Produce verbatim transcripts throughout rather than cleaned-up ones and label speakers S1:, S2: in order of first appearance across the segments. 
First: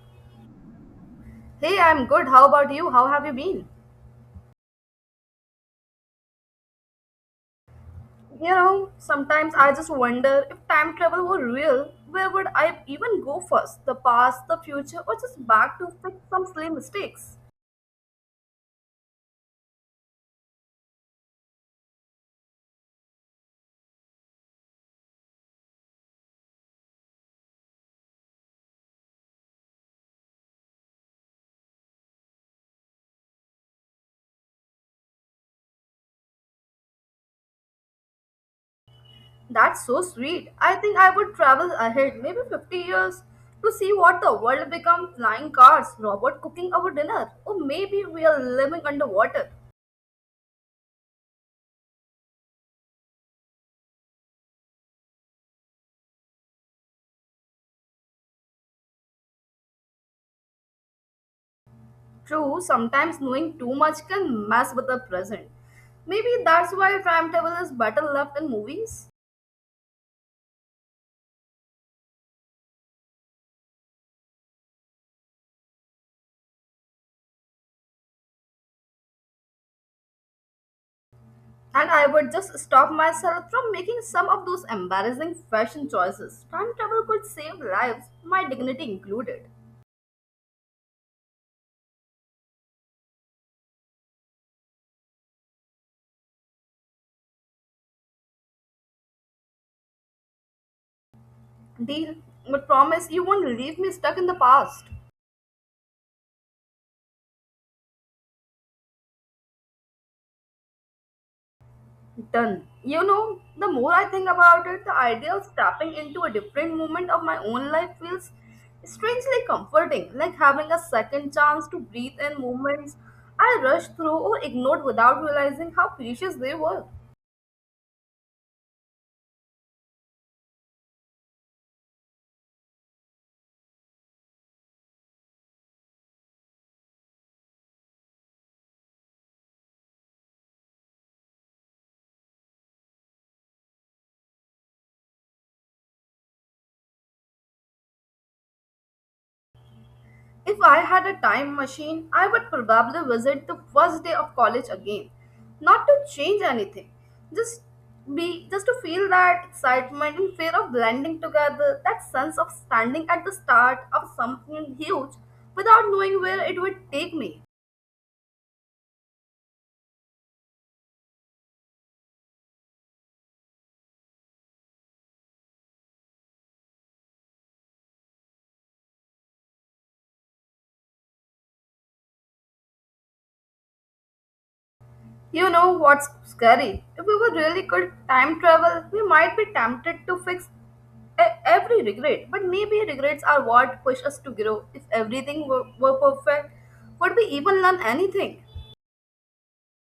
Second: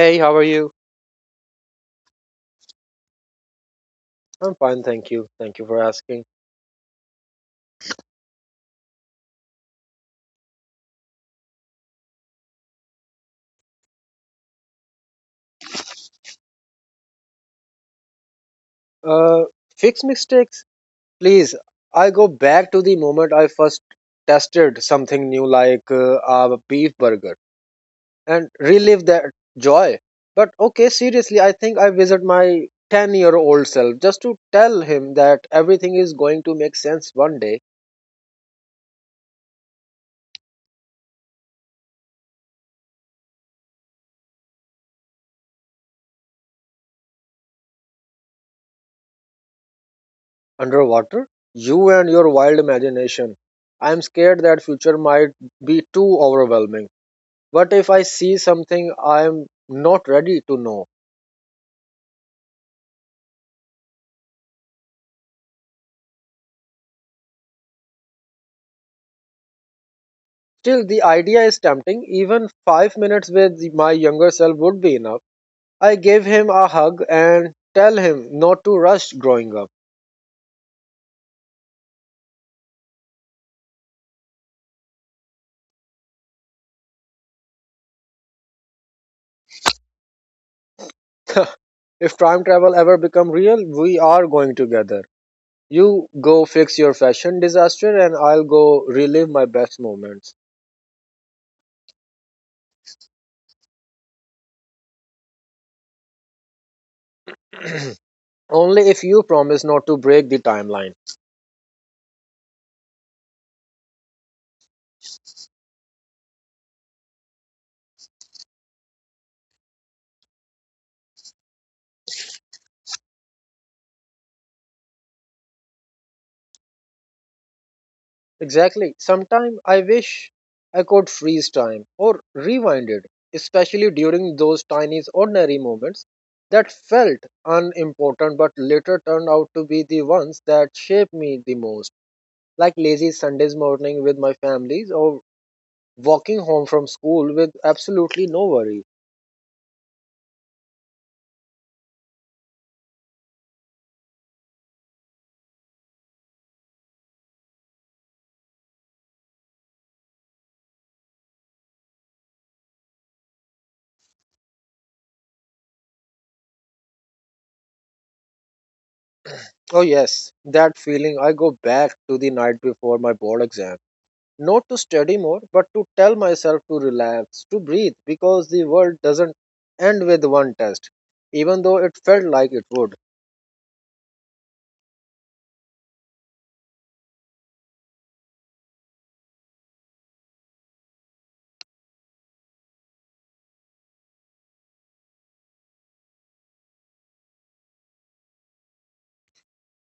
S1: Hey, how are you?
S2: Hey, I'm good. How about you? How have you been?
S1: I'm fine, thank you. Thank you for asking.
S2: You know, sometimes I just wonder if time travel were real, where would I even go first? The past, the future, or just back to fix some silly mistakes?
S1: Uh, Fix mistakes, please. I go back to the moment I first tested something new, like uh, a beef burger, and relive that joy. But okay, seriously, I think I visit my ten year old self just to tell him that everything is going to make sense one day.
S2: That's so sweet. I think I would travel ahead, maybe fifty years, to see what the world become flying cars, robot cooking our dinner, or maybe we are living underwater.
S1: Underwater. You and your wild imagination. I'm scared that future might be too overwhelming. But if I see something I am not ready to know?
S2: True, sometimes knowing too much can mess with the present. Maybe that's why time travel is better left in movies.
S1: Still, the idea is tempting. Even five minutes with my younger self would be enough. I give him a hug and tell him not to rush growing up.
S2: And I would just stop myself from making some of those embarrassing fashion choices. Time travel could save lives, my dignity included.
S1: If time travel ever become real, we are going together. You go fix your fashion disaster and I'll go relive my best moments.
S2: Deal, but promise you won't leave me stuck in the past.
S1: Only if you promise not to break the timeline.
S2: Done. You know, the more I think about it, the idea of stepping into a different moment of my own life feels strangely comforting, like having a second chance to breathe in moments I rushed through or ignored without realizing how precious they were.
S1: Exactly. Sometimes I wish I could freeze time or rewind it, especially during those tiny ordinary moments that felt unimportant but later turned out to be the ones that shaped me the most, like lazy Sundays morning with my families or walking home from school with absolutely no worry.
S2: If I had a time machine, I would probably visit the first day of college again. Not to change anything, just be just to feel that excitement and fear of blending together, that sense of standing at the start of something huge without knowing where it would take me.
S1: Oh yes, that feeling, I go back to the night before my board exam. Not to study more, but to tell myself to relax, to breathe, because the world doesn't end with one test, even though it felt like it would.
S2: You know what's scary? If we were really good time travel, we might be tempted to fix e- every regret. But maybe regrets are what push us to grow. If everything were, were perfect, would we even learn anything?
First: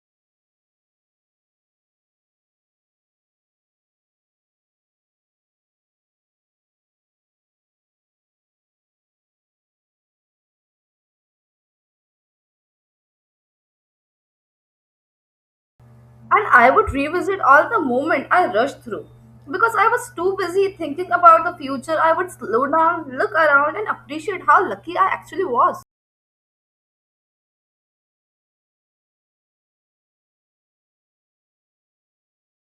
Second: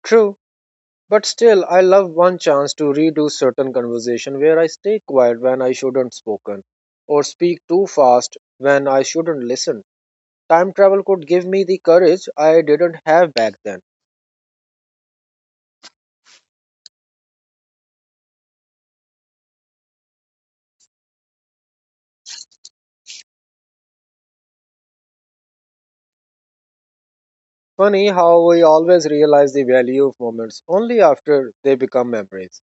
S1: True, but still, I love one chance to redo certain conversation where I stay quiet when I shouldn't spoken, or speak too fast when I shouldn't listen. Time travel could give me the courage I didn't have back then.
S2: And I would revisit all the moment I rushed through. Because I was too busy thinking about the future, I would slow down, look around, and appreciate how lucky I actually was.
S1: Funny how we always realize the value of moments only after they become memories.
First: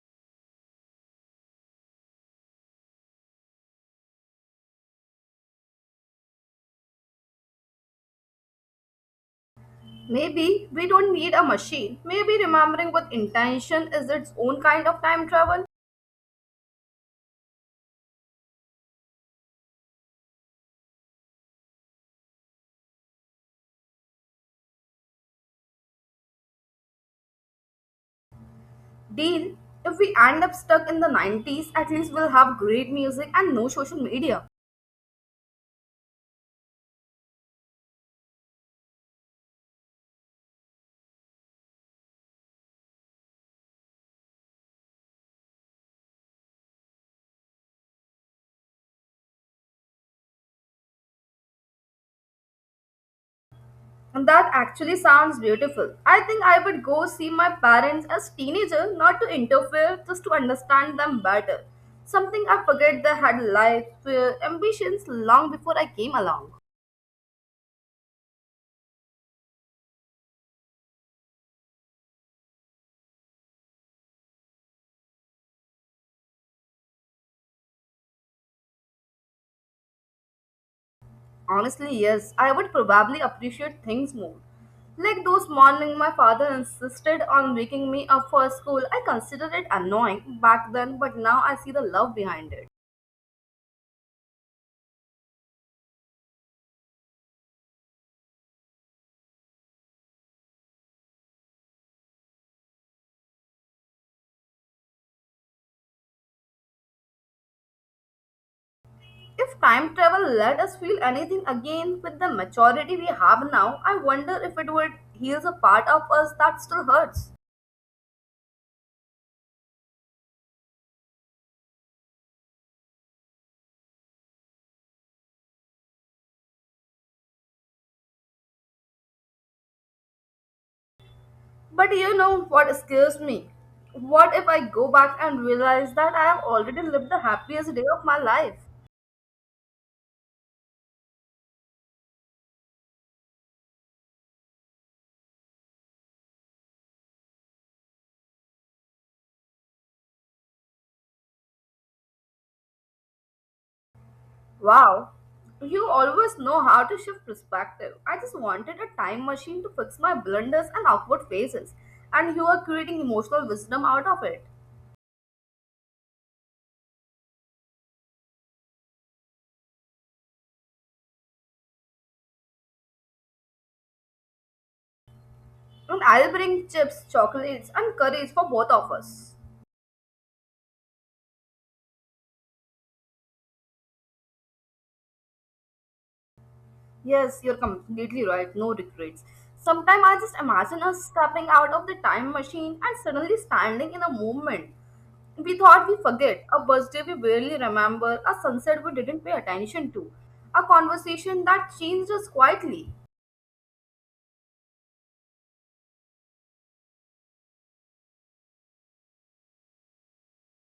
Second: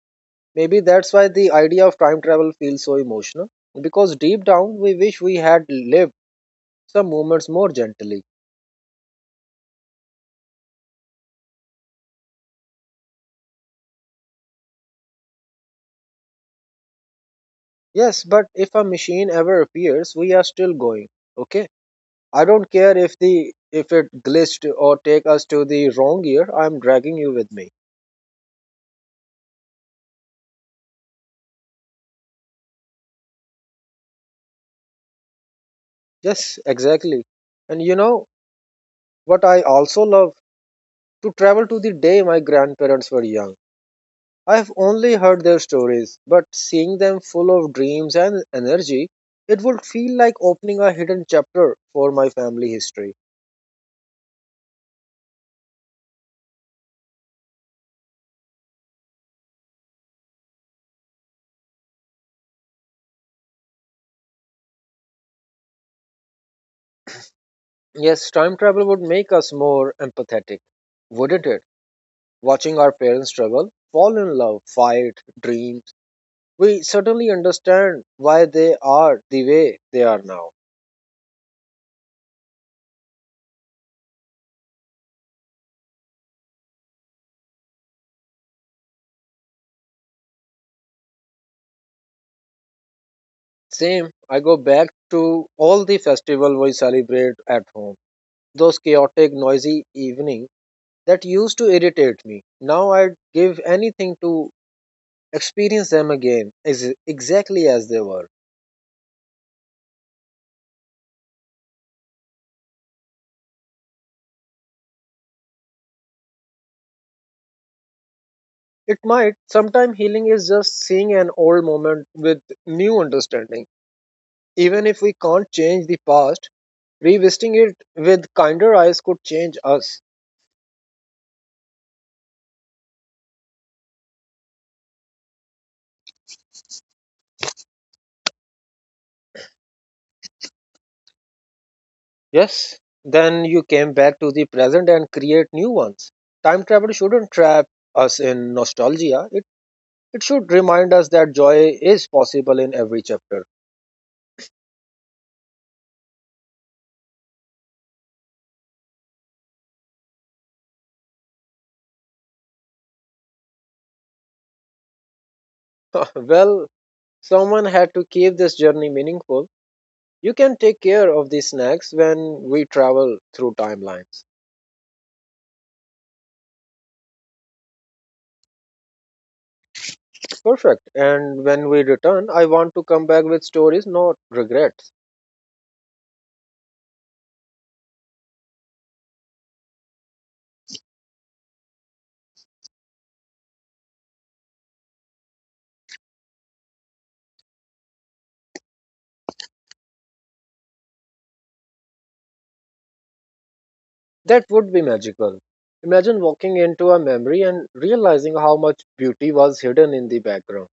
S1: Maybe that's why the idea of time travel feels so emotional, because deep down we wish we had lived some moments more gently.
S2: Maybe we don't need a machine. Maybe remembering with intention is its own kind of time travel.
S1: Yes, but if a machine ever appears, we are still going. Okay? I don't care if the if it glitched or take us to the wrong year, I'm dragging you with me.
S2: Deal, if we end up stuck in the nineties, at least we'll have great music and no social media.
S1: Yes, exactly. And you know what I also love? To travel to the day my grandparents were young. I've only heard their stories, but seeing them full of dreams and energy, it would feel like opening a hidden chapter for my family history.
S2: And that actually sounds beautiful. I think I would go see my parents as teenager, not to interfere, just to understand them better. Something I forget they had life, uh, ambitions long before I came along.
S1: Yes, time travel would make us more empathetic, wouldn't it? Watching our parents struggle, fall in love, fight, dreams, we certainly understand why they are the way they are now.
S2: Honestly, yes, I would probably appreciate things more. Like those morning my father insisted on waking me up for school. I considered it annoying back then, but now I see the love behind it.
S1: Same, I go back to all the festival we celebrate at home. Those chaotic, noisy evenings that used to irritate me. Now I'd give anything to experience them again as exactly as they were.
S2: If time travel let us feel anything again with the maturity we have now, I wonder if it would heal a part of us that still hurts.
S1: It might. Sometimes healing is just seeing an old moment with new understanding. Even if we can't change the past, revisiting it with kinder eyes could change us.
S2: But you know what scares me? What if I go back and realize that I have already lived the happiest day of my life?
S1: Yes, then you came back to the present and create new ones. Time travel shouldn't trap us in nostalgia. It it should remind us that joy is possible in every chapter.
S2: Wow, you always know how to shift perspective. I just wanted a time machine to fix my blunders and awkward phases, and you are creating emotional wisdom out of it.
S1: Well, someone had to keep this journey meaningful. You can take care of these snacks when we travel through timelines.
S2: And I'll bring chips, chocolates, and curries for both of us.
S1: Perfect. And when we return, I want to come back with stories, not regrets.
S2: Yes, you're completely right. No regrets. Sometimes I just imagine us stepping out of the time machine and suddenly standing in a moment. We thought we forget, a birthday we barely remember, a sunset we didn't pay attention to, a conversation that changed us quietly.
S1: That would be magical. Imagine walking into a memory and realizing how much beauty was hidden in the background.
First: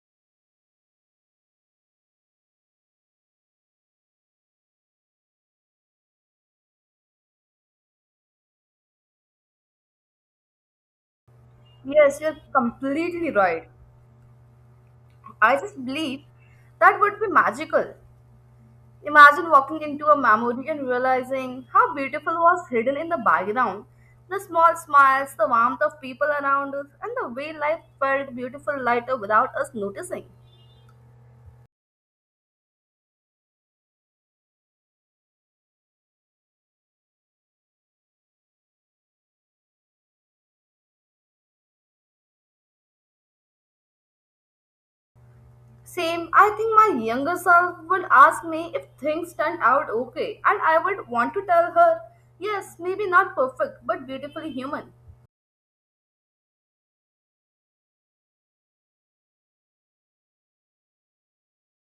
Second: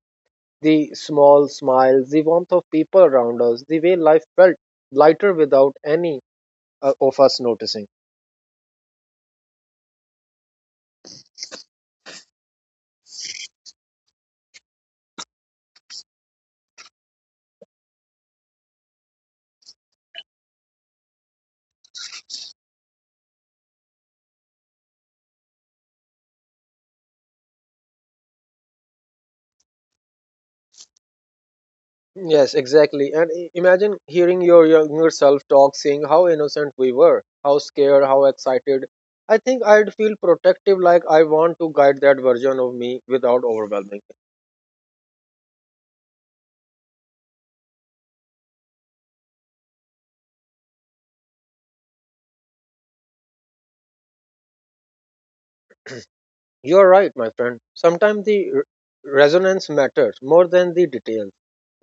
S1: The small smiles, the warmth of people around us, the way life felt lighter without any uh, of us noticing.
S2: Yes, you're completely right. I just believe that would be magical. Imagine walking into a memory and realizing how beautiful was hidden in the background. The small smiles, the warmth of people around us, and the way life felt beautiful lighter without us noticing.
S1: Yes, exactly. And i- imagine hearing your younger self talk, saying how innocent we were, how scared, how excited. I think I'd feel protective, like I want to guide that version of me without overwhelming.
S2: Same, I think my younger self would ask me if things turned out okay, and I would want to tell her, yes, maybe not perfect, but beautifully human.
S1: You're right, my friend. Sometimes the r- resonance matters more than the details.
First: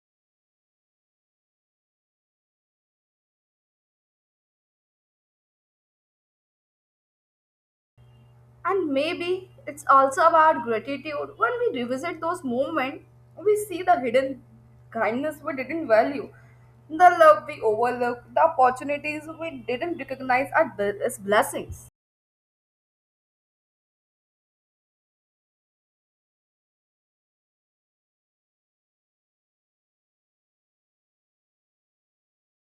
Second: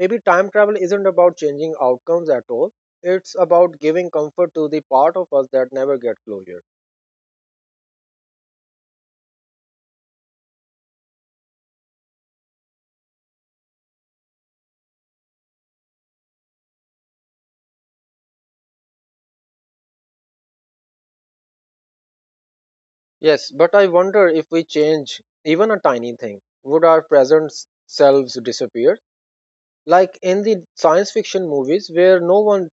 S1: Maybe time travel isn't about changing outcomes at all, it's about giving comfort to the part of us that never get closure.
S2: And maybe it's also about gratitude. When we revisit those moments, we see the hidden kindness we didn't value, the love we overlooked, the opportunities we didn't recognize as bl- as blessings.
S1: Yes, but I wonder if we change even a tiny thing, would our present s- selves disappear? Like in the science fiction movies where no one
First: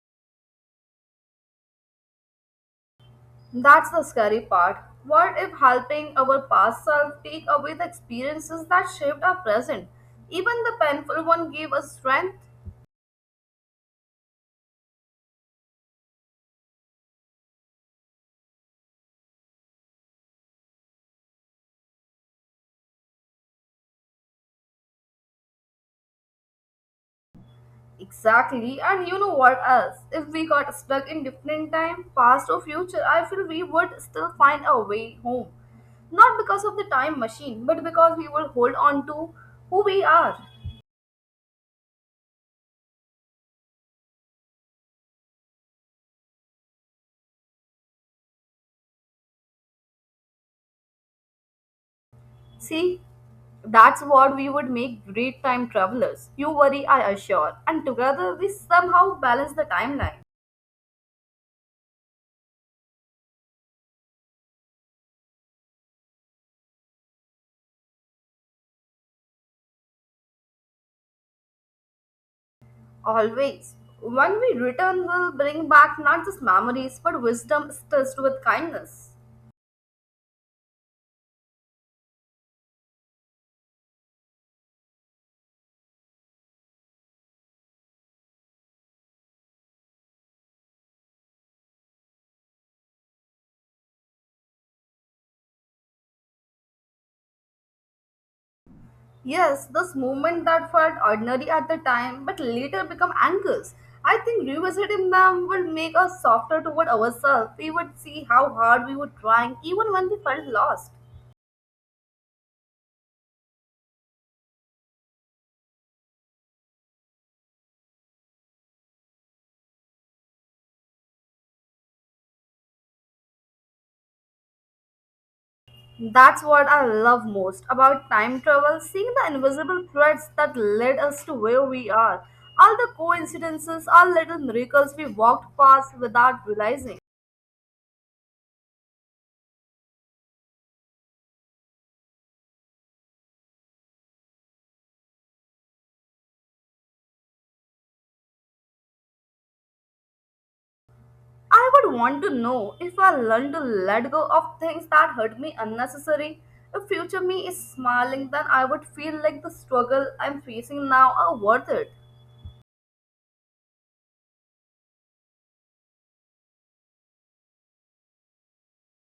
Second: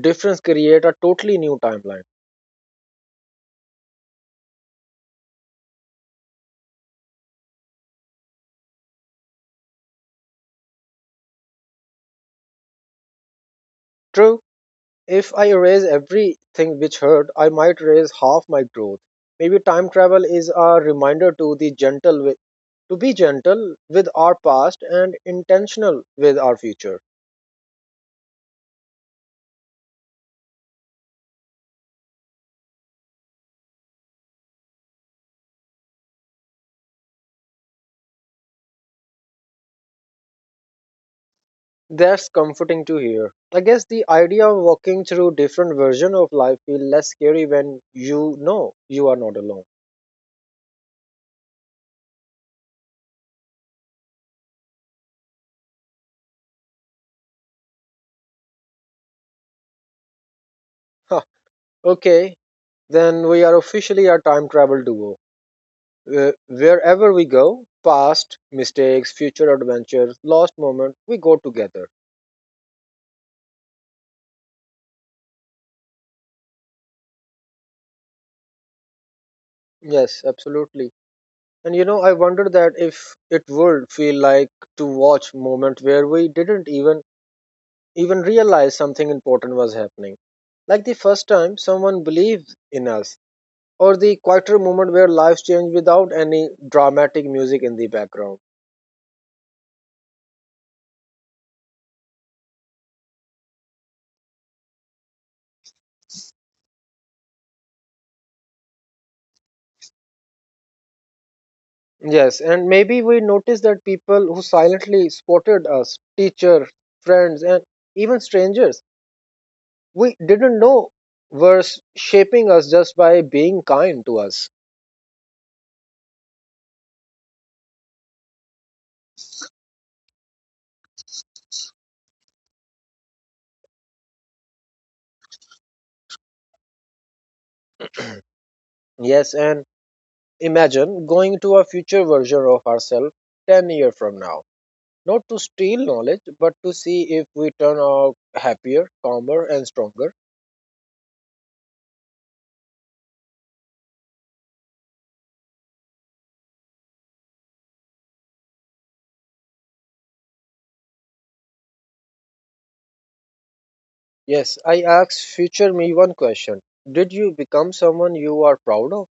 S1: difference create a totally new timeline.
S2: That's the scary part. What if helping our past self take away the experiences that shaped our present? Even the painful one gave us strength.
S1: True, if I erase everything which hurt, I might erase half my growth. Maybe time travel is a reminder to the gentle wi- to be gentle with our past and intentional with our future.
S2: Exactly, and you know what else? If we got stuck in different time, past or future, I feel we would still find a way home. Not because of the time machine, but because we would hold on to who we are.
S1: That's comforting to hear. I guess the idea of walking through different version of life feel less scary when you know you are not alone.
S2: See, that's what we would make great time travelers. You worry, I assure. And together we somehow balance the timeline.
S1: Huh. Okay, then we are officially a time travel duo. Uh, wherever we go, past, mistakes, future adventures, lost moment, we go together.
S2: Always. When we return, we'll bring back not just memories, but wisdom stressed with kindness.
S1: Yes, absolutely. And you know, I wonder that if it would feel like to watch moment where we didn't even even realize something important was happening. Like the first time someone believed in us or the quieter moment where lives change without any dramatic music in the background.
S2: Yes, those movements that felt ordinary at the time but later become anchors. I think revisiting them will make us softer toward ourselves. We would see how hard we were trying even when we felt lost.
S1: Yes, and maybe we notice that people who silently supported us, teachers, friends, and even strangers, we didn't know were s- shaping us just by being kind to us.
S2: That's what I love most about time travel, seeing the invisible threads that led us to where we are. All the coincidences, all little miracles we walked past without realizing.
S1: Yes, and imagine going to a future version of ourselves ten years from now. Not to steal knowledge, but to see if we turn out happier, calmer, and stronger.
S2: I would want to know if I learn to let go of things that hurt me unnecessary. If future me is smiling, then I would feel like the struggle I'm facing now are worth it.
S1: Yes, I asked future me one question. Did you become someone you are proud of?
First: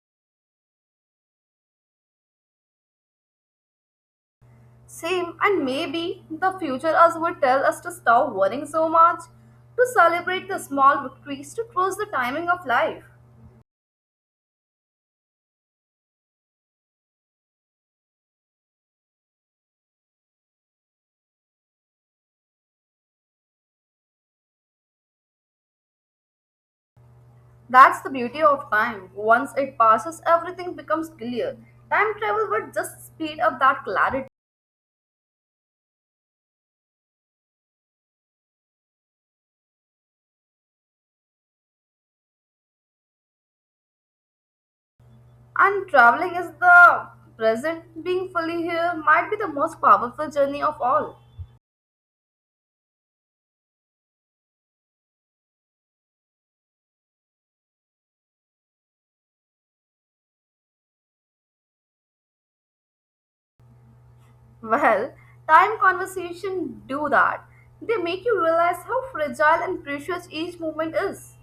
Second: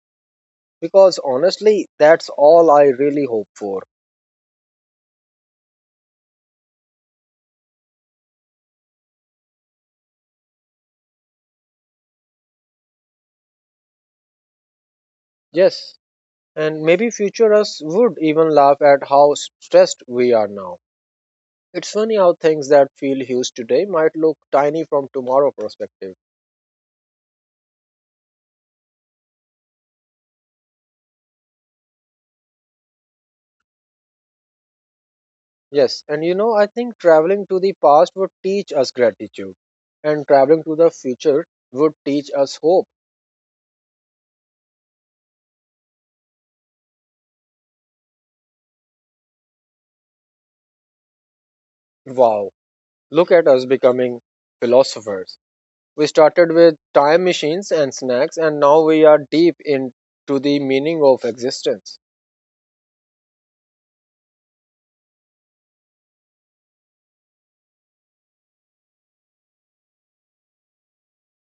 S1: Because honestly, that's all I really hope for.
S2: Same, and maybe the future us would tell us to stop worrying so much, to celebrate the small victories, to trust the timing of life.
S1: Yes, and maybe future us would even laugh at how s- stressed we are now. It's funny how things that feel huge today might look tiny from tomorrow perspective.
S2: That's the beauty of time. Once it passes, everything becomes clear. Time travel would just speed up that clarity.
S1: Yes, and you know, I think traveling to the past would teach us gratitude, and traveling to the future would teach us hope.
S2: And traveling is the present, being fully here might be the most powerful journey of all.
S1: Wow, look at us becoming philosophers. We started with time machines and snacks, and now we are deep into the meaning of existence.
S2: Well, time conversation do that. They make you realize how fragile and precious each moment is.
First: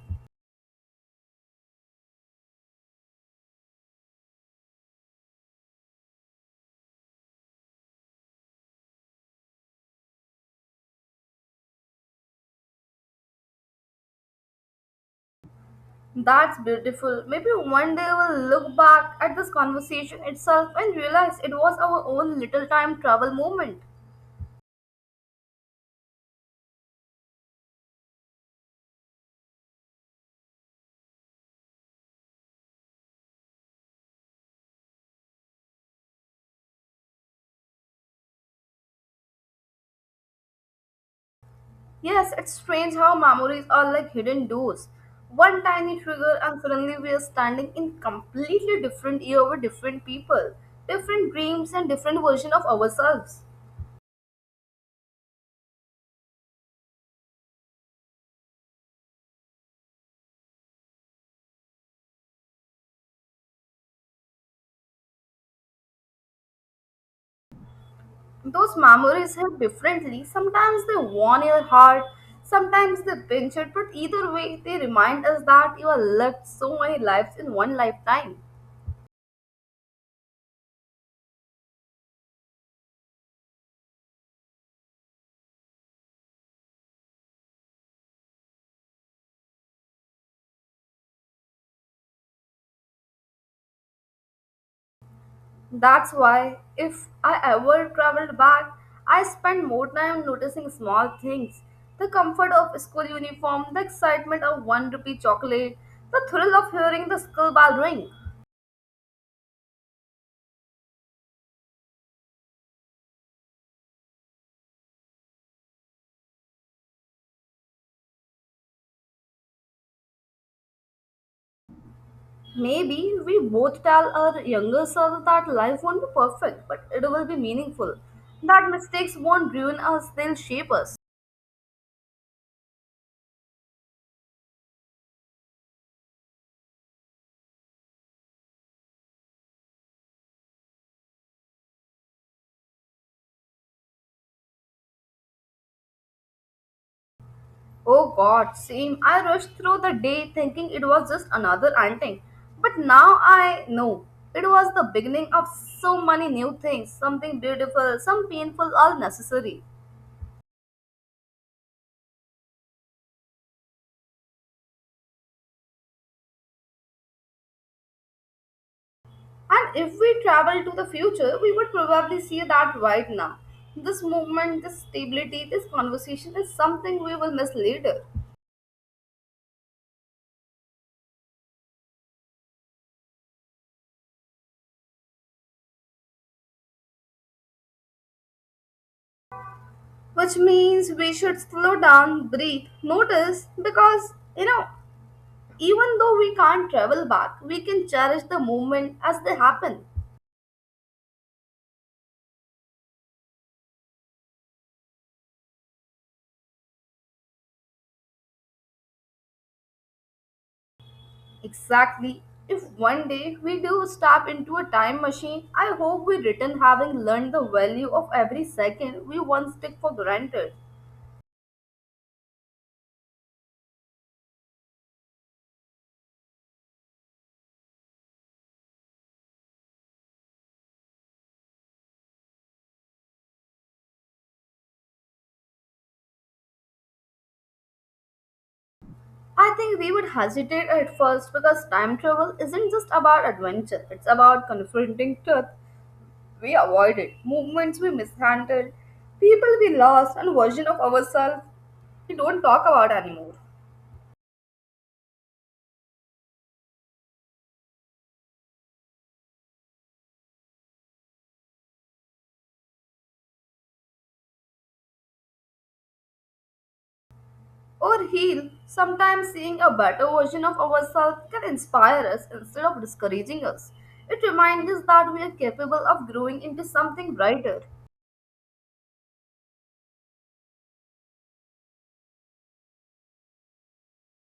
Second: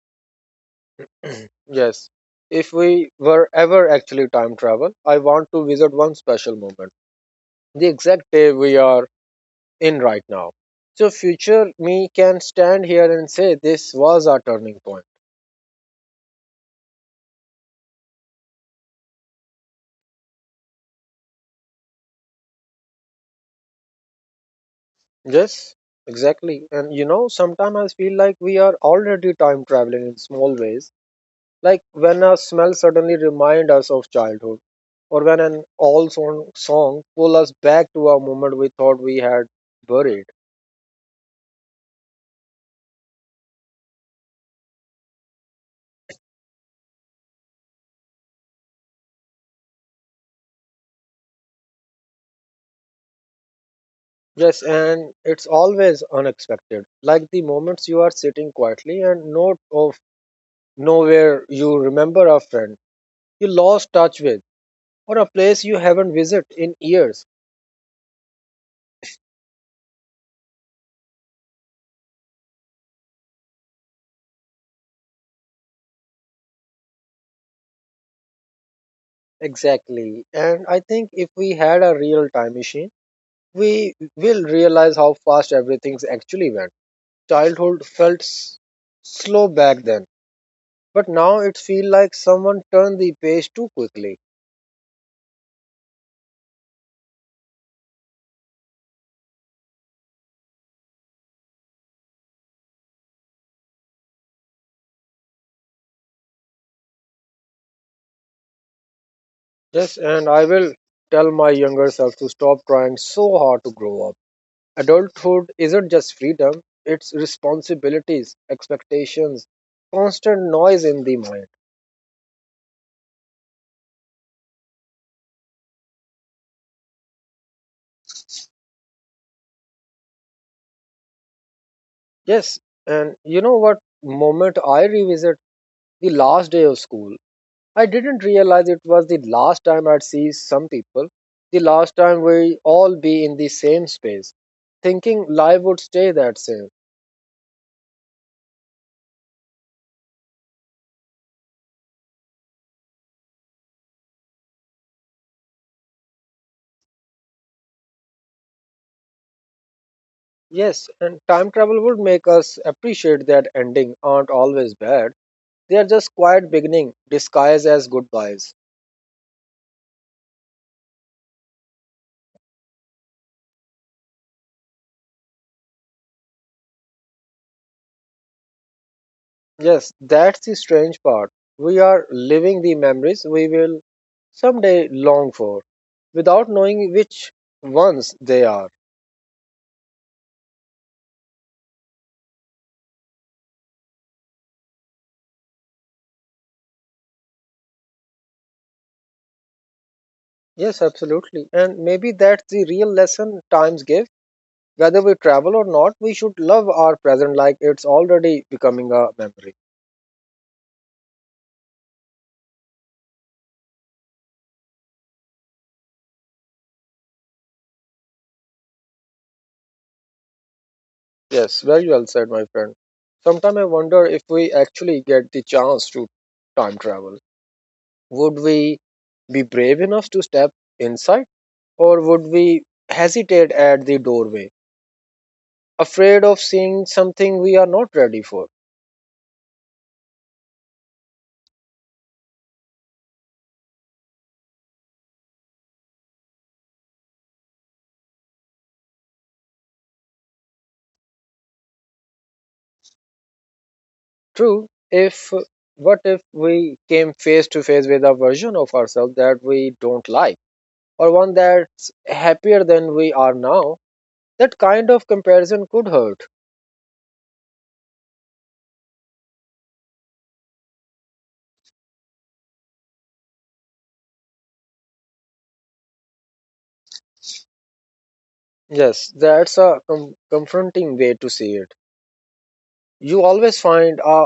S1: Yes. If we were ever actually time travel, I want to visit one special moment, the exact day we are in right now. So future me can stand here and say this was our turning point.
S2: That's beautiful. Maybe one day we'll look back at this conversation itself and realize it was our own little time travel moment.
S1: Yes, exactly. And you know, sometimes I feel like we are already time traveling in small ways. Like when a smell suddenly remind us of childhood, or when an old song, song pull us back to a moment we thought we had buried.
S2: Yes, it's strange how memories are like hidden doors. One tiny trigger, and suddenly we are standing in completely different year with different people, different dreams, and different version of ourselves.
S1: Yes, and it's always unexpected. Like the moments you are sitting quietly and note of nowhere you remember a friend you lost touch with or a place you haven't visited in years.
S2: Those memories hit differently. Sometimes they warn your heart, sometimes they pinch it, but either way, they remind us that you have lived so many lives in one lifetime.
S1: Exactly. And I think if we had a real time machine, we will realize how fast everything's actually went. Childhood felt s- slow back then, but now it feels like someone turned the page too quickly.
S2: That's why, if I ever traveled back, I spend more time noticing small things the comfort of school uniform, the excitement of one rupee chocolate, the thrill of hearing the school bell ring.
S1: Yes, and I will tell my younger self to stop trying so hard to grow up. Adulthood isn't just freedom, it's responsibilities, expectations, constant noise in the mind.
S2: Maybe we both tell our younger self that life won't be perfect, but it will be meaningful. That mistakes won't ruin us, they'll shape us.
S1: Yes, and you know what moment I revisit, the last day of school. I didn't realize it was the last time I'd see some people, the last time we all be in the same space, thinking life would stay that same.
S2: Oh god, same. I rushed through the day thinking it was just another anting. But now I know. It was the beginning of so many new things, something beautiful, some painful, all necessary.
S1: Yes, and time travel would make us appreciate that ending aren't always bad. They are just quiet beginning disguised as goodbyes.
S2: And if we travel to the future, we would probably see that right now. This movement, this stability, this conversation is something we will miss later.
S1: Yes, that's the strange part. We are living the memories we will someday long for without knowing which ones they are.
S2: Which means we should slow down, breathe, notice, because, you know, even though we can't travel back, we can cherish the moment as they happen.
S1: Yes, absolutely. And maybe that's the real lesson times gives. Whether we travel or not, we should love our present like it's already becoming a memory.
S2: Exactly. If one day we do step into a time machine, I hope we return having learned the value of every second we once took for granted.
S1: Yes, very well said, my friend. Sometimes I wonder if we actually get the chance to time travel. Would we be brave enough to step inside, or would we hesitate at the doorway, afraid of seeing something we are not ready for?
S2: I think we would hesitate at first because time travel isn't just about adventure, it's about confronting truth we avoided, movements we mishandled, people we lost, and version of ourselves we don't talk about anymore.
S1: True. If what if we came face to face with a version of ourselves that we don't like, or one that's happier than we are now? That kind of comparison could hurt.
S2: Or heal, sometimes seeing a better version of ourselves can inspire us instead of discouraging us. It reminds us that we are capable of growing into something brighter.
S1: Yes, that's a com- confronting way to see it. You always find a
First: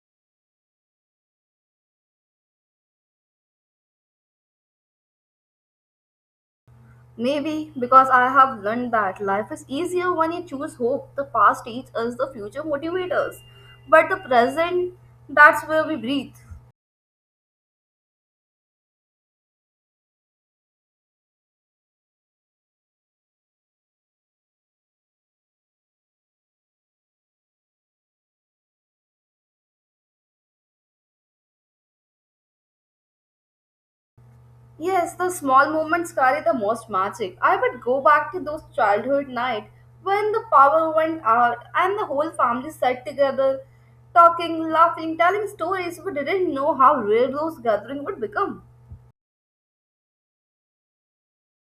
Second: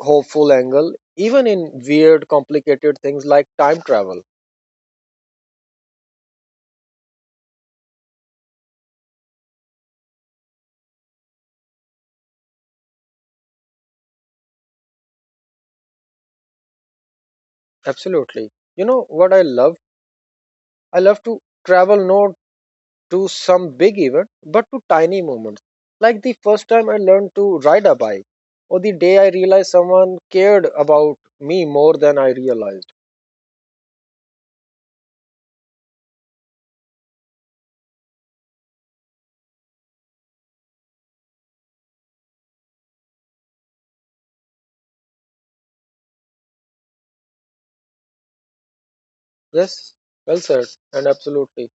S1: hopeful angle, even in weird, complicated things like time travel.
S2: Maybe because I have learned that life is easier when you choose hope. The past teaches us, the future motivates us. But the present, that's where we breathe.
S1: Absolutely. You know what I love? I love to travel not to some big event, but to tiny moments. Like the first time I learned to ride a bike, or the day I realized someone cared about me more than I realized.
S2: Yes, those small moments carry the most magic. I would go back to those childhood night when the power went out and the whole family sat together, talking, laughing, telling stories. We didn't know how rare those gatherings would become.
S1: Yes, well said, and absolutely.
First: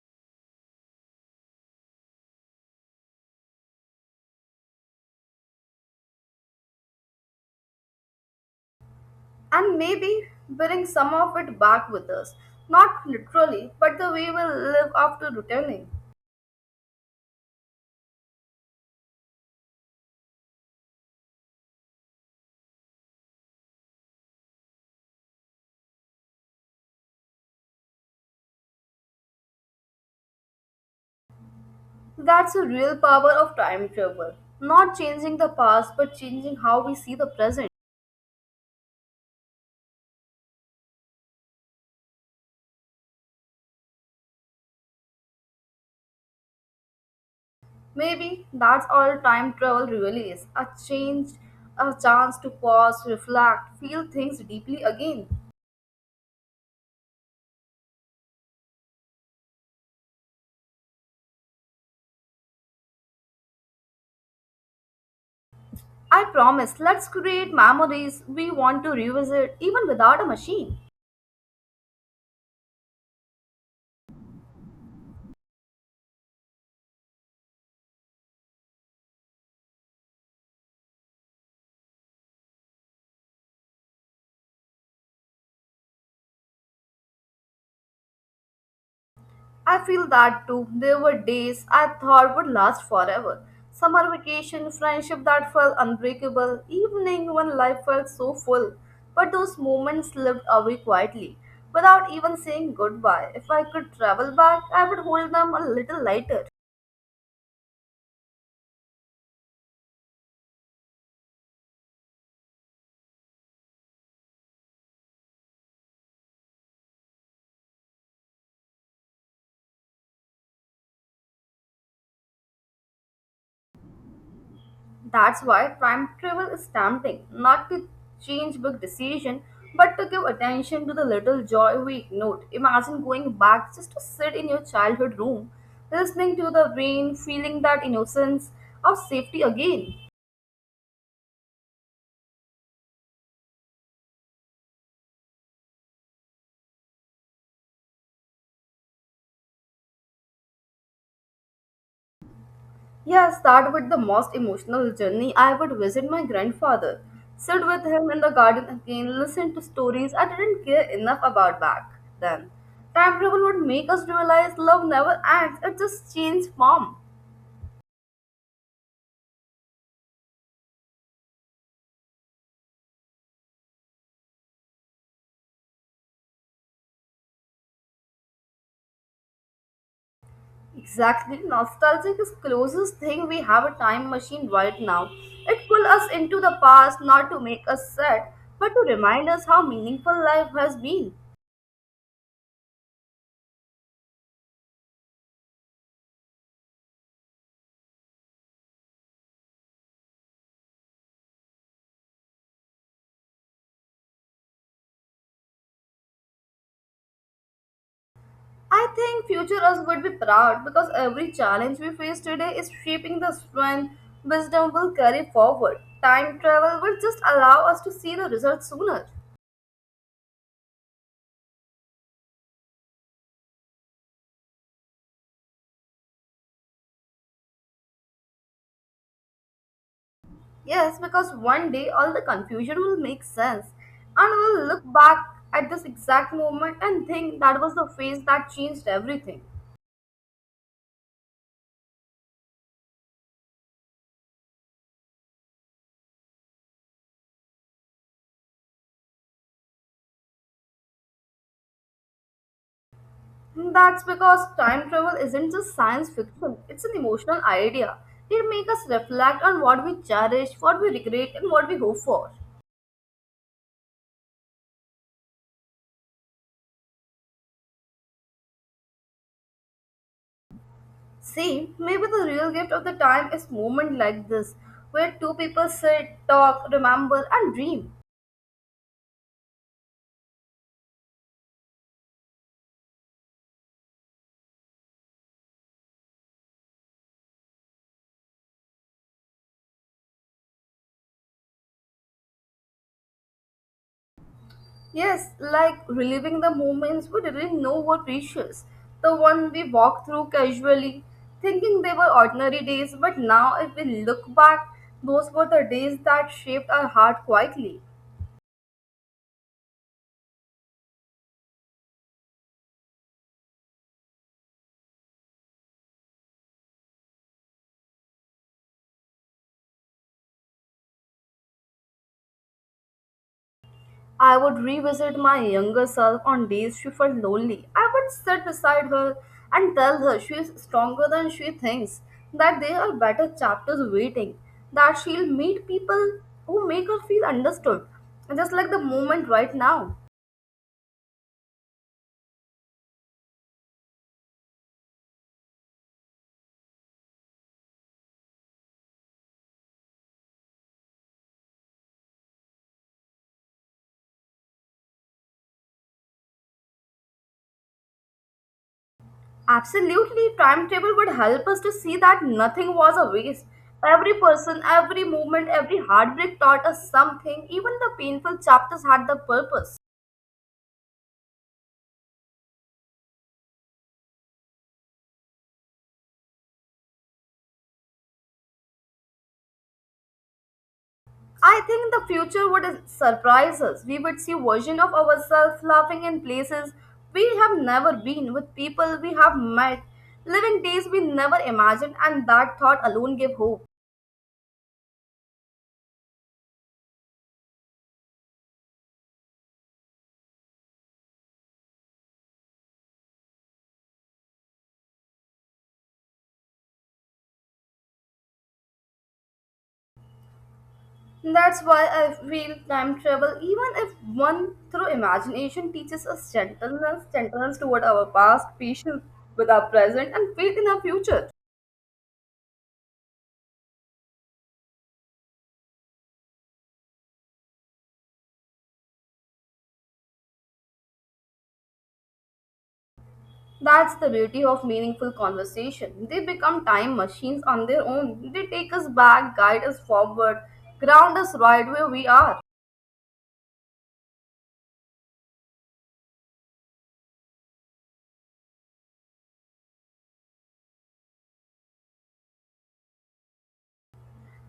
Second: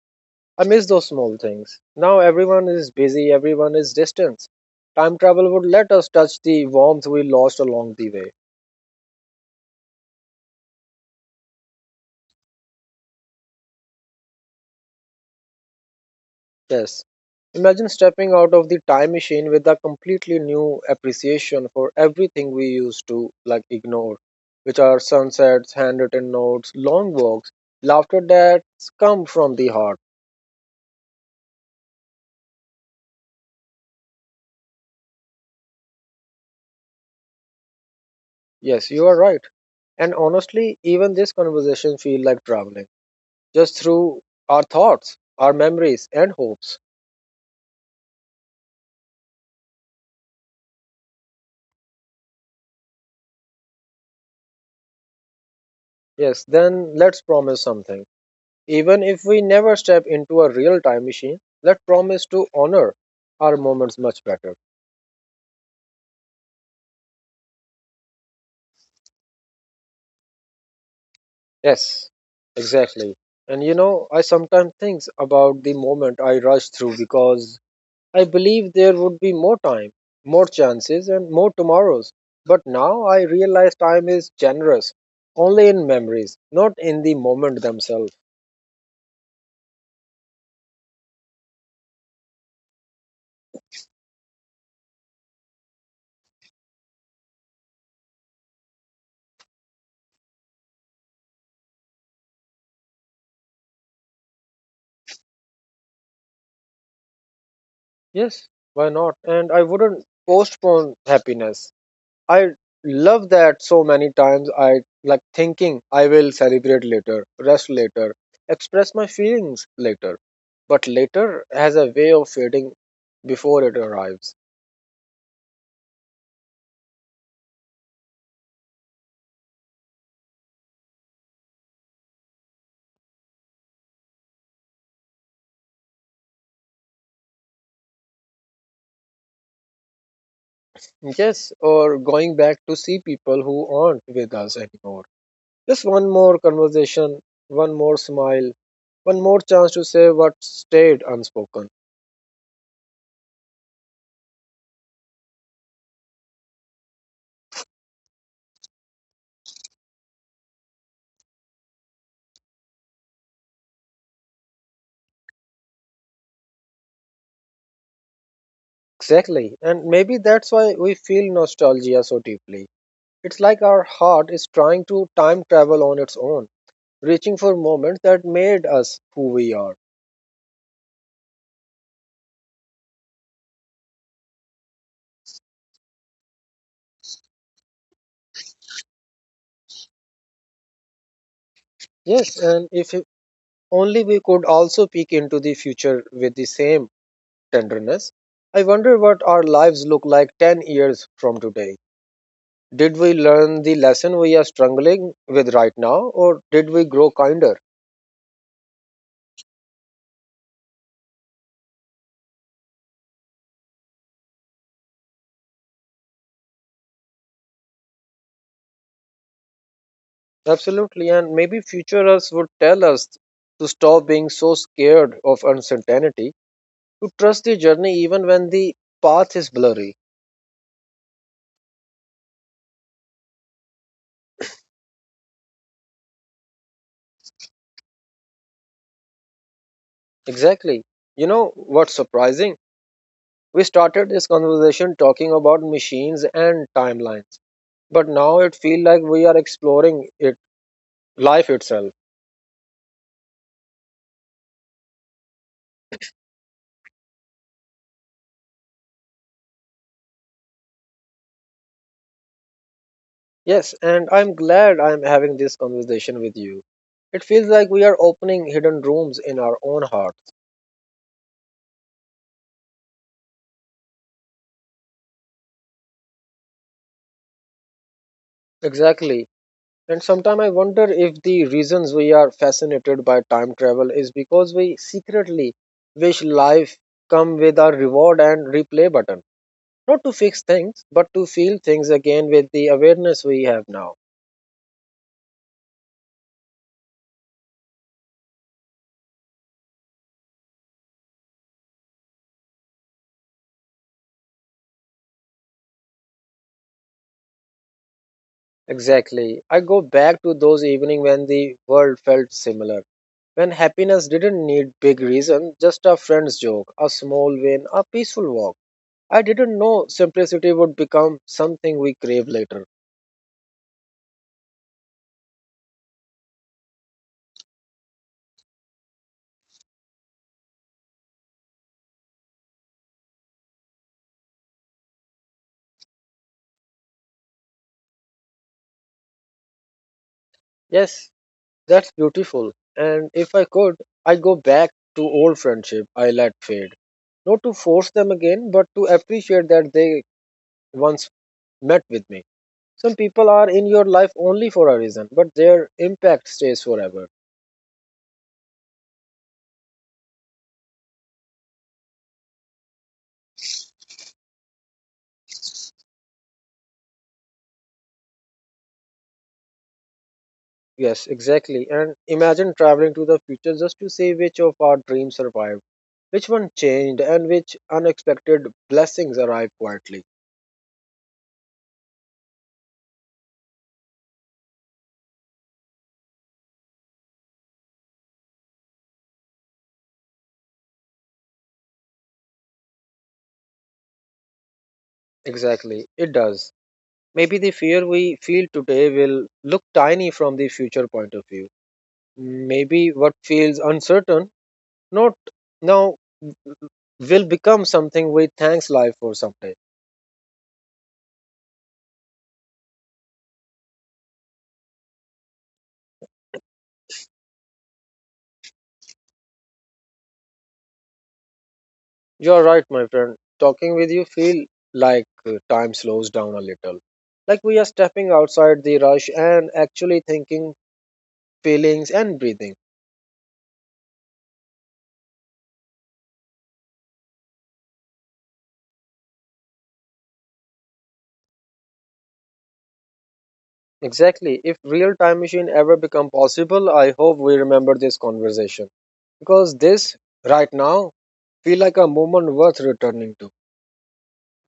S1: I miss those small things. Now everyone is busy, everyone is distant. Time travel would let us touch the warmth we lost along the way.
S2: And maybe bring some of it back with us. Not literally, but the way we live after returning.
S1: Yes. Imagine stepping out of the time machine with a completely new appreciation for everything we used to like ignore, which are sunsets, handwritten notes, long walks, laughter that's come from the heart.
S2: That's the real power of time travel. Not changing the past, but changing how we see the present.
S1: Yes, you are right. And honestly, even this conversation feels like traveling, just through our thoughts, our memories and hopes.
S2: Maybe that's all time travel really is a change, a chance to pause, reflect, feel things deeply again.
S1: Yes, then let's promise something. Even if we never step into a real time machine, let's promise to honor our moments much better.
S2: I promise, let's create memories we want to revisit even without a machine.
S1: Yes, exactly. And you know, I sometimes think about the moment I rushed through because I believe there would be more time, more chances, and more tomorrows. But now I realize time is generous only in memories, not in the moment themselves.
S2: I feel that too. There were days I thought would last forever. Summer vacation, friendship that felt unbreakable, evening when life felt so full. But those moments slipped away quietly, without even saying goodbye. If I could travel back, I would hold them a little lighter.
S1: Yes, why not? And I wouldn't postpone happiness. I love that so many times I like thinking I will celebrate later, rest later, express my feelings later. But later has a way of fading before it arrives.
S2: That's why time travel is tempting, not to change big decision, but to give attention to the little joy we ignored. Imagine going back just to sit in your childhood room, listening to the rain, feeling that innocence of safety again.
S1: Yes, or going back to see people who aren't with us anymore. Just one more conversation, one more smile, one more chance to say what stayed unspoken.
S2: Yes, that would the most emotional journey. I would visit my grandfather, sit with him in the garden again, listen to stories I didn't care enough about back then. Time travel would make us realize love never ends; it just changes form.
S1: Exactly. And maybe that's why we feel nostalgia so deeply. It's like our heart is trying to time travel on its own, reaching for moments that made us who we are.
S2: Exactly. Nostalgic is closest thing we have a time machine right now. It pulls us into the past not to make us sad, but to remind us how meaningful life has been.
S1: Yes, and if only we could also peek into the future with the same tenderness. I wonder what our lives look like ten years from today. Did we learn the lesson we are struggling with right now, or did we grow kinder?
S2: I think future us would be proud because every challenge we face today is shaping the strength wisdom will carry forward. Time travel will just allow us to see the results sooner.
S1: Absolutely, and maybe future us would tell us to stop being so scared of uncertainty, to trust the journey even when the path is blurry.
S2: Yes, because one day all the confusion will make sense and we'll look back at this exact moment and think that was the phase that changed everything.
S1: Exactly. You know what's surprising? We started this conversation talking about machines and timelines, but now it feels like we are exploring it life itself.
S2: That's because time travel isn't just science fiction, it's an emotional idea. It makes us reflect on what we cherish, what we regret, and what we hope for.
S1: Yes, and I'm glad I'm having this conversation with you. It feels like we are opening hidden rooms in our own hearts.
S2: See, maybe the real gift of the time is moment like this, where two people sit, talk, remember, and dream.
S1: Exactly. And sometimes I wonder if the reasons we are fascinated by time travel is because we secretly wish life come with a reward and replay button. Not to fix things, but to feel things again with the awareness we have now.
S2: Yes, like reliving the moments we didn't know were precious. The one we walked through casually, thinking they were ordinary days, but now if we look back, those were the days that shaped our heart quietly.
S1: Exactly. I go back to those evenings when the world felt similar. When happiness didn't need big reason, just a friend's joke, a small win, a peaceful walk. I didn't know simplicity would become something we crave later.
S2: I would revisit my younger self on days she felt lonely. I would sit beside her and tell her she is stronger than she thinks, that there are better chapters waiting, that she'll meet people who make her feel understood, just like the moment right now.
S1: Yes, that's beautiful. And if I could, I'd go back to old friendship I let fade. Not to force them again, but to appreciate that they once met with me. Some people are in your life only for a reason, but their impact stays forever.
S2: Absolutely, timetable would help us to see that nothing was a waste. Every person, every movement, every heartbreak taught us something. Even the painful chapters had the purpose.
S1: Yes, exactly. And imagine traveling to the future just to see which of our dreams survived, which one changed, and which unexpected blessings arrived quietly.
S2: I think the future would surprise us. We would see version of ourselves laughing in places we have never been, with people we have met, living days we never imagined, and that thought alone gave hope.
S1: Exactly, it does. Maybe the fear we feel today will look tiny from the future point of view. Maybe what feels uncertain, not now, will become something we thanks life for someday.
S2: That's why I feel time travel, even if one through imagination, teaches us gentleness, gentleness toward our past, patience with our present, and faith in our future.
S1: You're right, my friend. Talking with you feel like uh, time slows down a little. Like we are stepping outside the rush and actually thinking, feelings and breathing.
S2: That's the beauty of meaningful conversation. They become time machines on their own. They take us back, guide us forward, ground us right where we are.
S1: Exactly. If real time machine ever become possible, I hope we remember this conversation because this right now feel like a moment worth returning to.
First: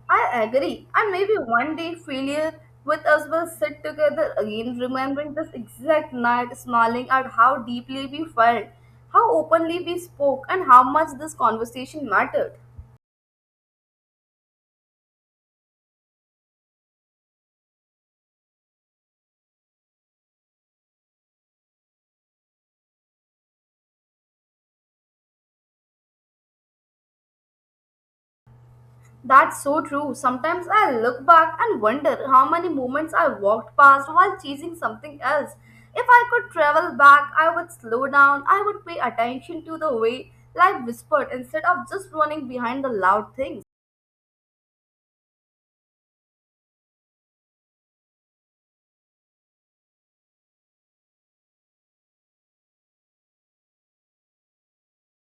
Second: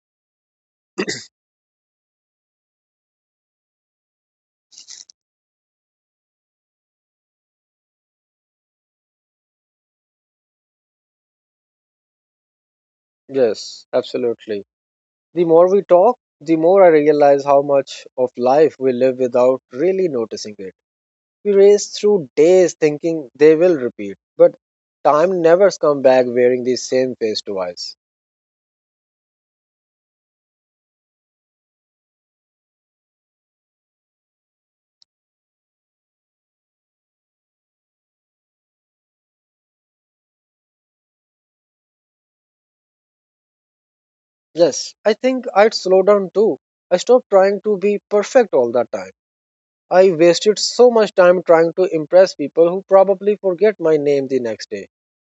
S2: I agree, and maybe one day failure with us will sit together again, remembering this exact night, smiling at how deeply we felt, how openly we spoke, and how much this conversation mattered.
S1: Yes, absolutely. The more we talk, the more I realize how much of life we live without really noticing it. We race through days thinking they will repeat, but time never comes back wearing the same face twice.
S2: That's so true. Sometimes I look back and wonder how many moments I walked past while chasing something else. If I could travel back, I would slow down, I would pay attention to the way life whispered instead of just running behind the loud things.
S1: Yes, I think I'd slow down too. I stopped trying to be perfect all the time. I wasted so much time trying to impress people who probably forget my name the next day.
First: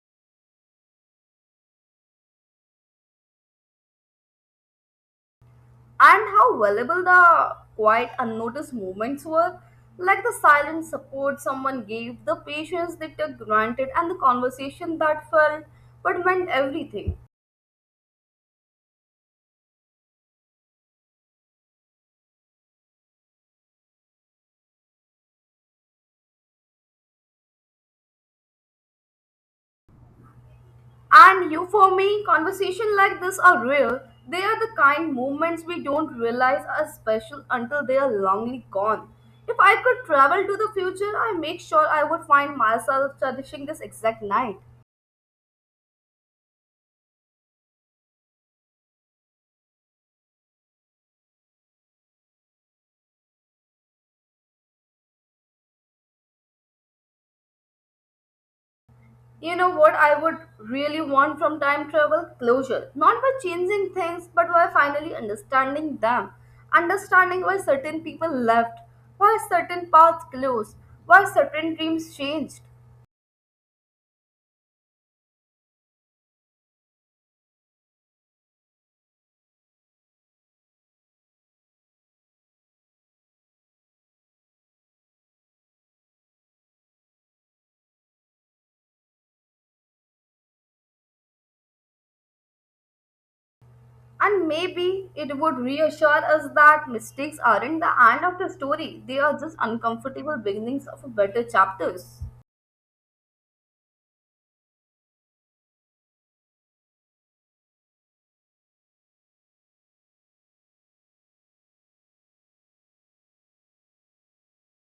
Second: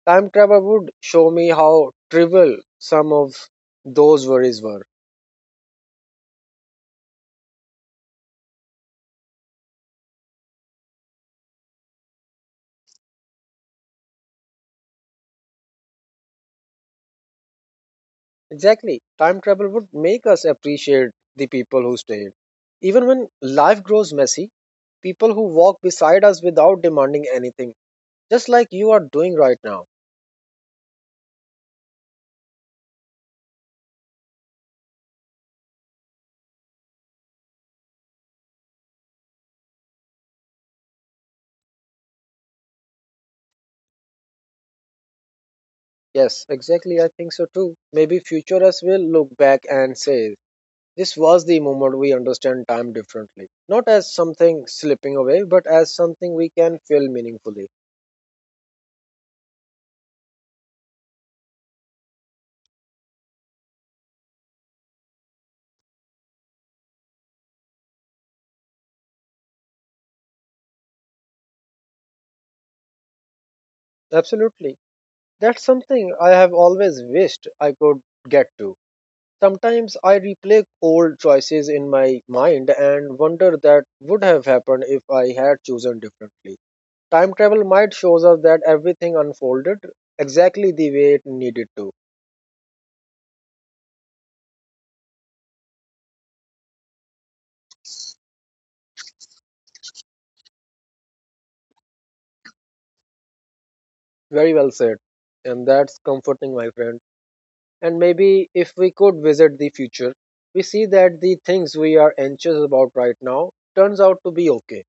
S1: Time travel would show me how trivial some of those worries were.
S2: And how valuable the quiet unnoticed moments were, like the silent support someone gave, the patience they took granted, and the conversation that felt but meant everything.
S1: Exactly. Time travel would make us appreciate the people who stayed. Even when life grows messy, people who walk beside us without demanding anything, just like you are doing right now.
S2: And you for me conversation like this are real. They are the kind moments we don't realize are special until they are longly gone. If I could travel to the future, I make sure I would find myself cherishing this exact night.
S1: Yes, exactly, I think so too. Maybe future us will look back and say, this was the moment we understand time differently. Not as something slipping away, but as something we can feel meaningfully.
S2: You know what I would really want from time travel? Closure. Not by changing things, but by finally understanding them. Understanding why certain people left, why certain paths closed, why certain dreams changed.
S1: Absolutely. That's something I have always wished I could get to. Sometimes I replay old choices in my mind and wonder that would have happened if I had chosen differently. Time travel might shows us that everything unfolded exactly the way it needed to.
S2: And maybe it would reassure us that mistakes aren't the end of the story, they are just uncomfortable beginnings of better chapters.
S1: Very well said. And that's comforting, my friend. And maybe if we could visit the future, we see that the things we are anxious about right now turns out to be okay.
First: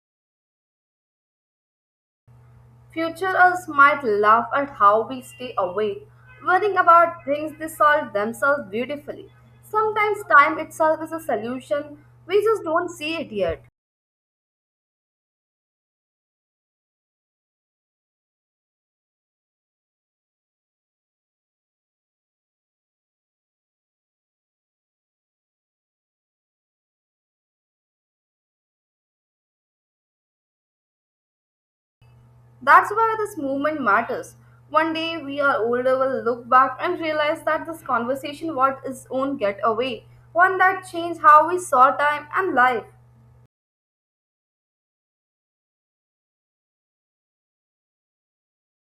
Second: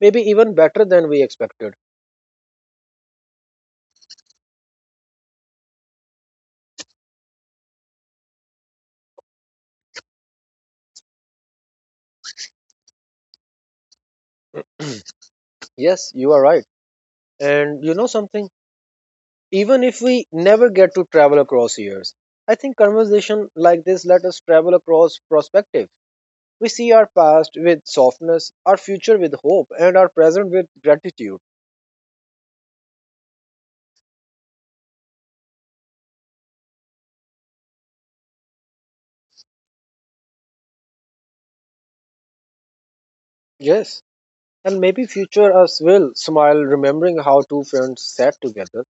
S1: Maybe even better than we expected.
S2: Future us might laugh at how we stay awake, worrying about things they solve themselves beautifully. Sometimes time itself is a solution, we just don't see it yet.
S1: Yes, you are right. And you know something? Even if we never get to travel across years, I think conversation like this let us travel across perspective. We see our past with softness, our future with hope, and our present with gratitude.
S2: That's why this movement matters. One day we are older will look back and realize that this conversation was its own getaway, one that changed how we saw time and life.
S1: Yes. And maybe future us will smile remembering how two friends sat together,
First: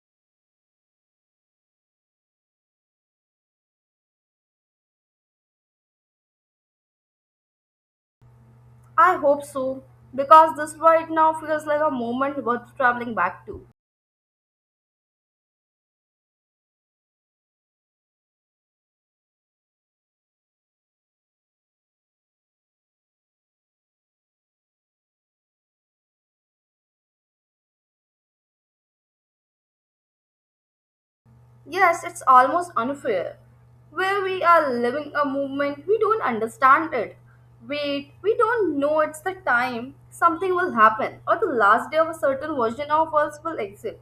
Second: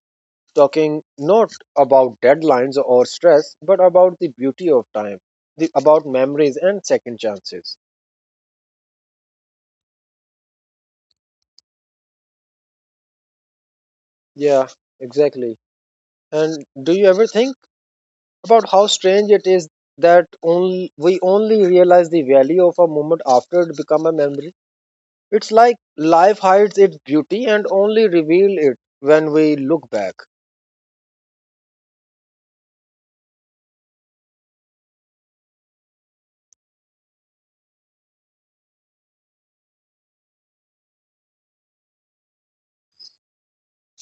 S1: talking not about deadlines or stress, but about the beauty of time, the, about memories and second chances.
S2: I hope so, because this right now feels like a moment worth traveling back to.
S1: Yeah, exactly. And do you ever think about how strange it is that only, we only realize the value of a moment after it become a memory? It's like life hides its beauty and only reveal it when we look back.
S2: Yes, it's almost unfair. Where we are living a movement, we don't understand it. Wait, we don't know it's the time something will happen, or the last day of a certain version of us will exist.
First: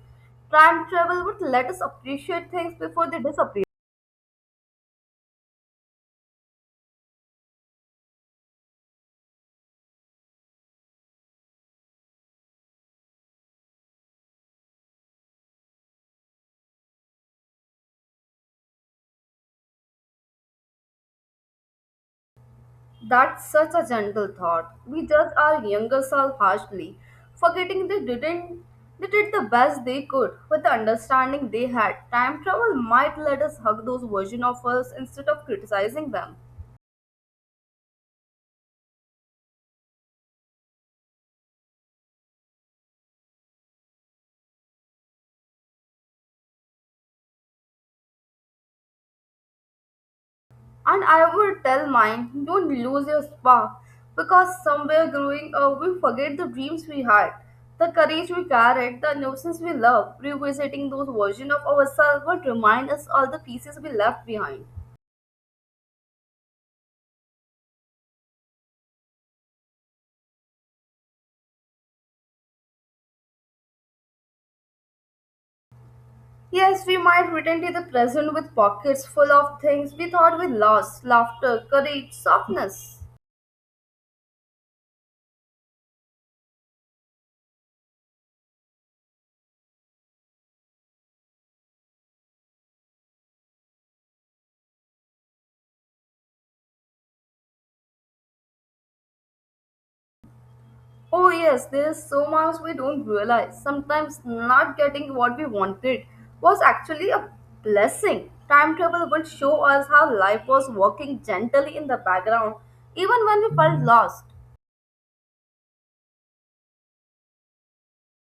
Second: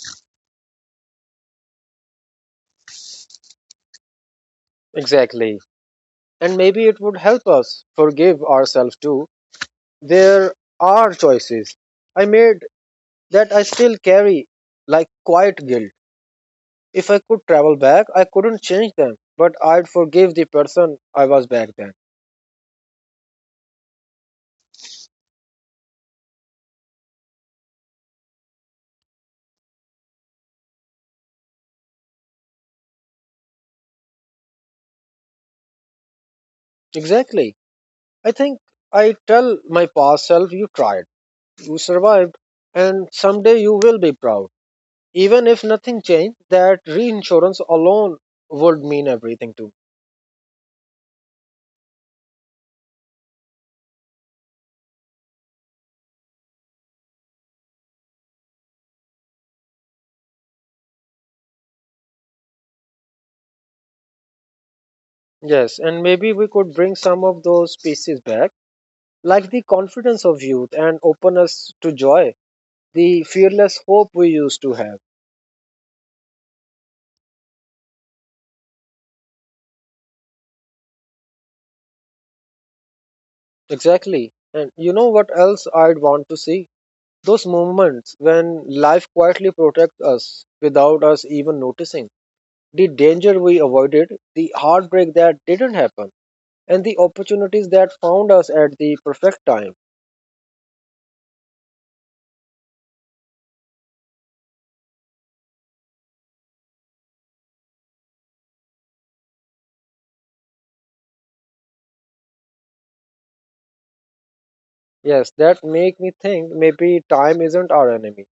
S2: Time travel would let us appreciate things before they disappear.
S1: Exactly. And maybe it would help us forgive ourselves too. There are choices I made that I still carry like quiet guilt. If I could travel back, I couldn't change them, but I'd forgive the person I was back then.
S2: That's such a gentle thought. We judge our younger self harshly, forgetting they didn't they did the best they could with the understanding they had. Time travel might let us hug those versions of us instead of criticizing them.
S1: Exactly. I think I tell my past self you tried, you survived, and someday you will be proud. Even if nothing changed, that reinsurance alone would mean everything to me.
S2: And I would tell mine, don't lose your spark because somewhere growing up we forget the dreams we had, the courage we carried, the innocence we loved. Revisiting those versions of ourselves would remind us all the pieces we left behind.
S1: Yes, and maybe we could bring some of those pieces back, like the confidence of youth and openness to joy, the fearless hope we used to have.
S2: Yes, we might return to the present with pockets full of things we thought we lost: laughter, courage, softness.
S1: Exactly. And you know what else I'd want to see? Those moments when life quietly protects us without us even noticing. The danger we avoided, the heartbreak that didn't happen, and the opportunities that found us at the perfect time.
S2: Oh, yes, there is so much we don't realize. Sometimes not getting what we wanted was actually a blessing. Time travel would show us how life was working gently in the background, even when we felt lost.
S1: Yes, that make me think maybe time isn't our enemy.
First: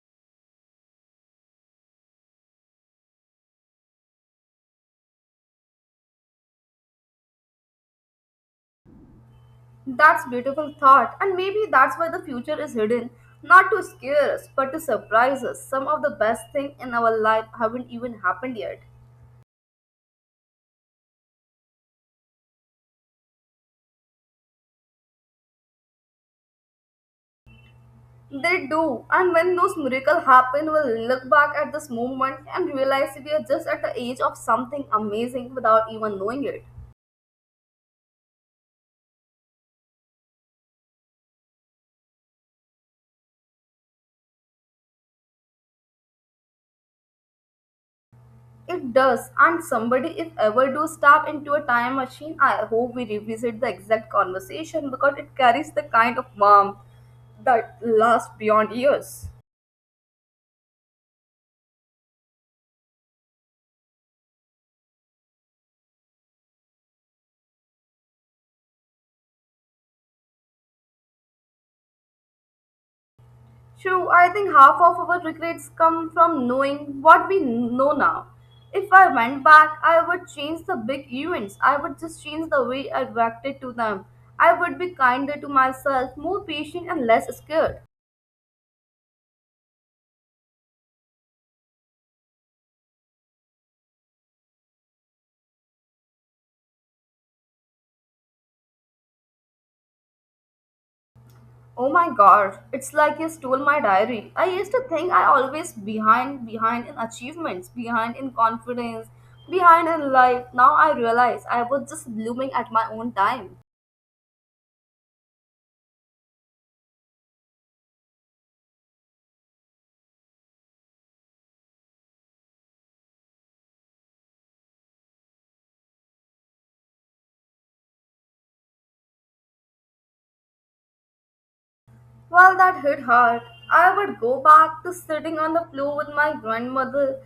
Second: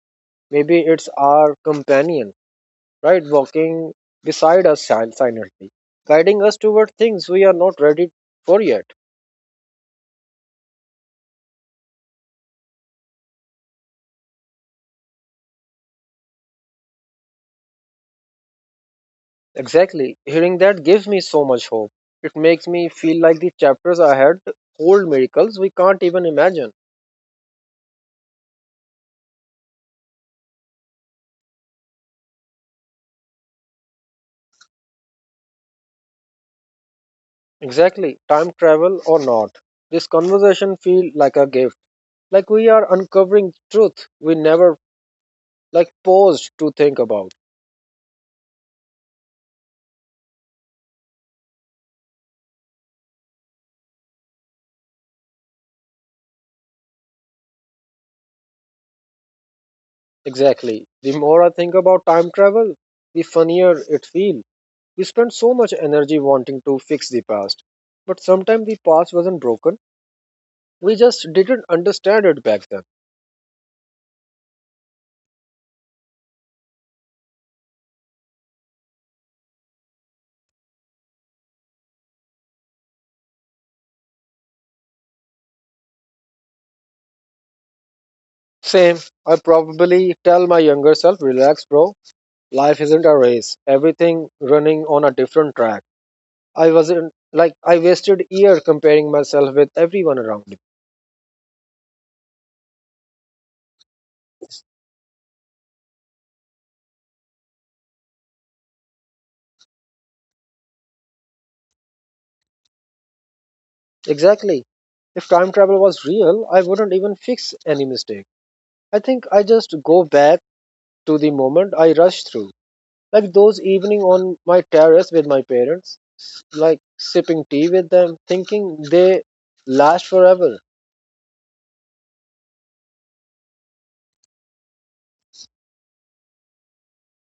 S1: Maybe it's our companion, right? Walking beside us sil- silently, guiding us toward things we are not ready for yet.
S2: That's beautiful thought, and maybe that's why the future is hidden, not to scare us, but to surprise us. Some of the best things in our life haven't even happened yet.
S1: Exactly. Hearing that gives me so much hope. It makes me feel like the chapters ahead hold miracles we can't even imagine.
S2: They do, and when those miracles happen, we'll look back at this moment and realize we are just at the age of something amazing without even knowing it.
S1: Exactly. Time travel or not. This conversation feel like a gift. Like we are uncovering truth we never like paused to think about.
S2: It does, and somebody, if ever do step into a time machine, I hope we revisit the exact conversation because it carries the kind of warmth that lasts beyond years.
S1: Exactly. The more I think about time travel, the funnier it feels. We spend so much energy wanting to fix the past. But sometimes the past wasn't broken. We just didn't understand it back then.
S2: True, I think half of our regrets come from knowing what we know now. If I went back, I would change the big events. I would just change the way I reacted to them. I would be kinder to myself, more patient, and less scared.
S1: Same. I probably tell my younger self, relax, bro. Life isn't a race. Everything running on a different track. I wasn't like I wasted year comparing myself with everyone around me.
S2: Oh my god, it's like you stole my diary. I used to think I always behind behind in achievements, behind in confidence, behind in life. Now I realize I was just blooming at my own time.
S1: Exactly. If time travel was real, I wouldn't even fix any mistake. I think I just go back to the moment I rush through. Like those evening on my terrace with my parents, like sipping tea with them, thinking they last forever.
S2: Well, that hit hard. I would go back to sitting on the floor with my grandmother,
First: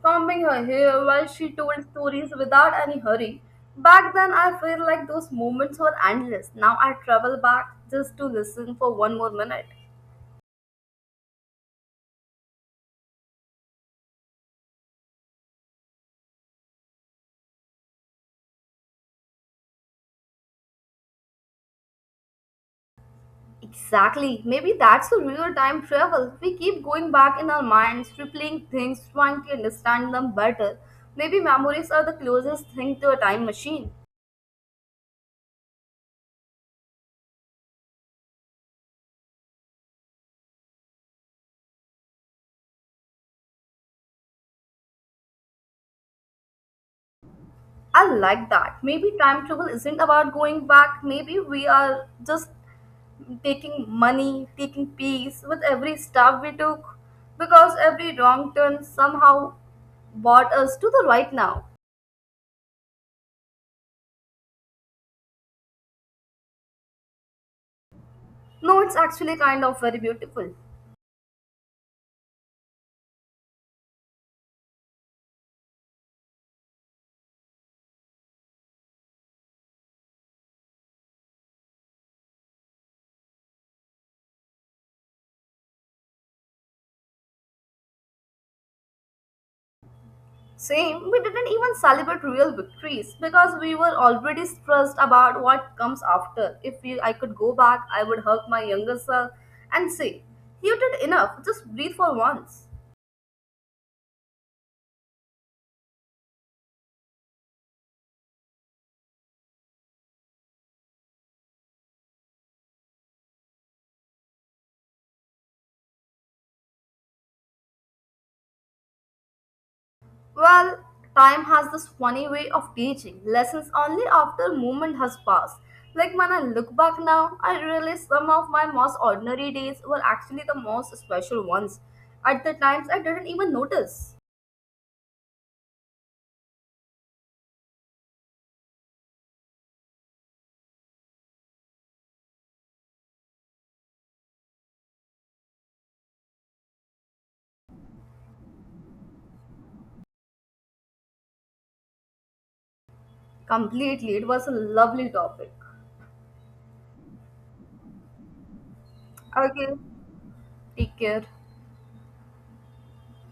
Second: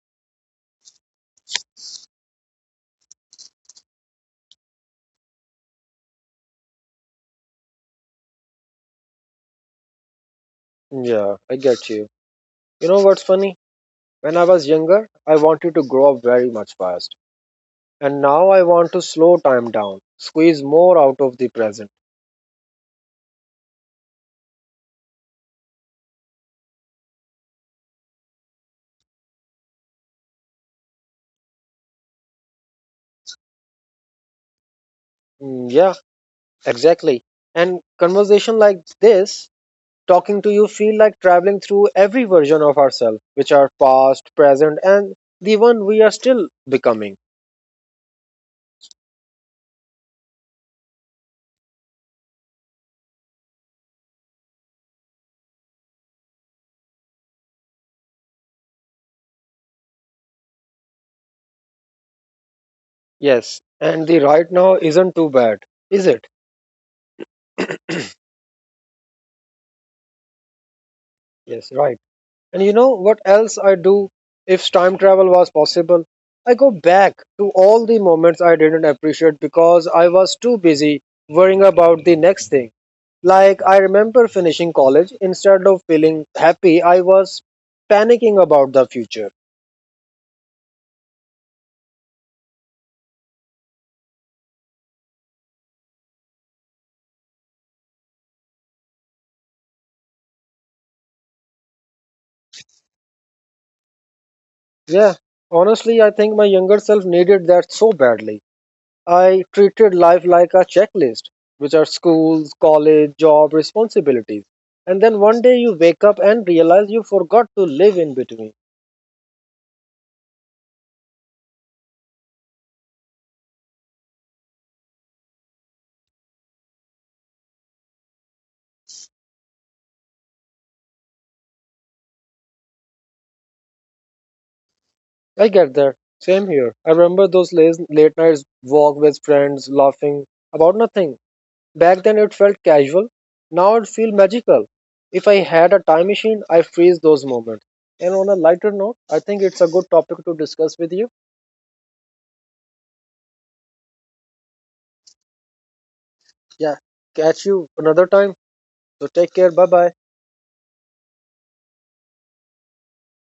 S2: combing her hair while she told stories without any hurry. Back then, I feel like those moments were endless. Now I travel back just to listen for one more minute.
S1: Yeah, I get you. You know what's funny? When I was younger, I wanted to grow up very much fast. And now I want to slow time down, squeeze more out of the present.
S2: Exactly. Maybe that's the real time travel. We keep going back in our minds, replaying things, trying to understand them better. Maybe memories are the closest thing to a time machine.
S1: Mm, yeah, exactly. And conversation like this, talking to you feel like traveling through every version of ourselves, which are past, present, and the one we are still becoming.
S2: I like that. Maybe time travel isn't about going back. Maybe we are just taking money, taking peace with every step we took because every wrong turn somehow brought us to the right now.
S1: Yes, and the right now isn't too bad, is it?
S2: No, it's actually kind of very beautiful.
S1: Yes, right. And you know what else I do if time travel was possible? I go back to all the moments I didn't appreciate because I was too busy worrying about the next thing. Like, I remember finishing college, instead of feeling happy, I was panicking about the future.
S2: Same, we didn't even celebrate real victories because we were already stressed about what comes after. If we, I could go back, I would hug my younger self and say, "You did enough, just breathe for once."
S1: Yeah, honestly, I think my younger self needed that so badly. I treated life like a checklist, which are schools, college, job, responsibilities. And then one day you wake up and realize you forgot to live in between.
S2: Well, time has this funny way of teaching lessons only after moment has passed. Like when I look back now, I realize some of my most ordinary days were actually the most special ones. At the times, I didn't even notice.
S1: I get that. Same here. I remember those late, late nights walk with friends, laughing about nothing. Back then it felt casual. Now it feels magical. If I had a time machine, I freeze those moments. And on a lighter note, I think it's a good topic to discuss with you.
S2: Completely, it was a lovely topic.
S1: Yeah. Catch you another time. So take care. Bye
S2: Okay,
S1: bye.
S2: take care.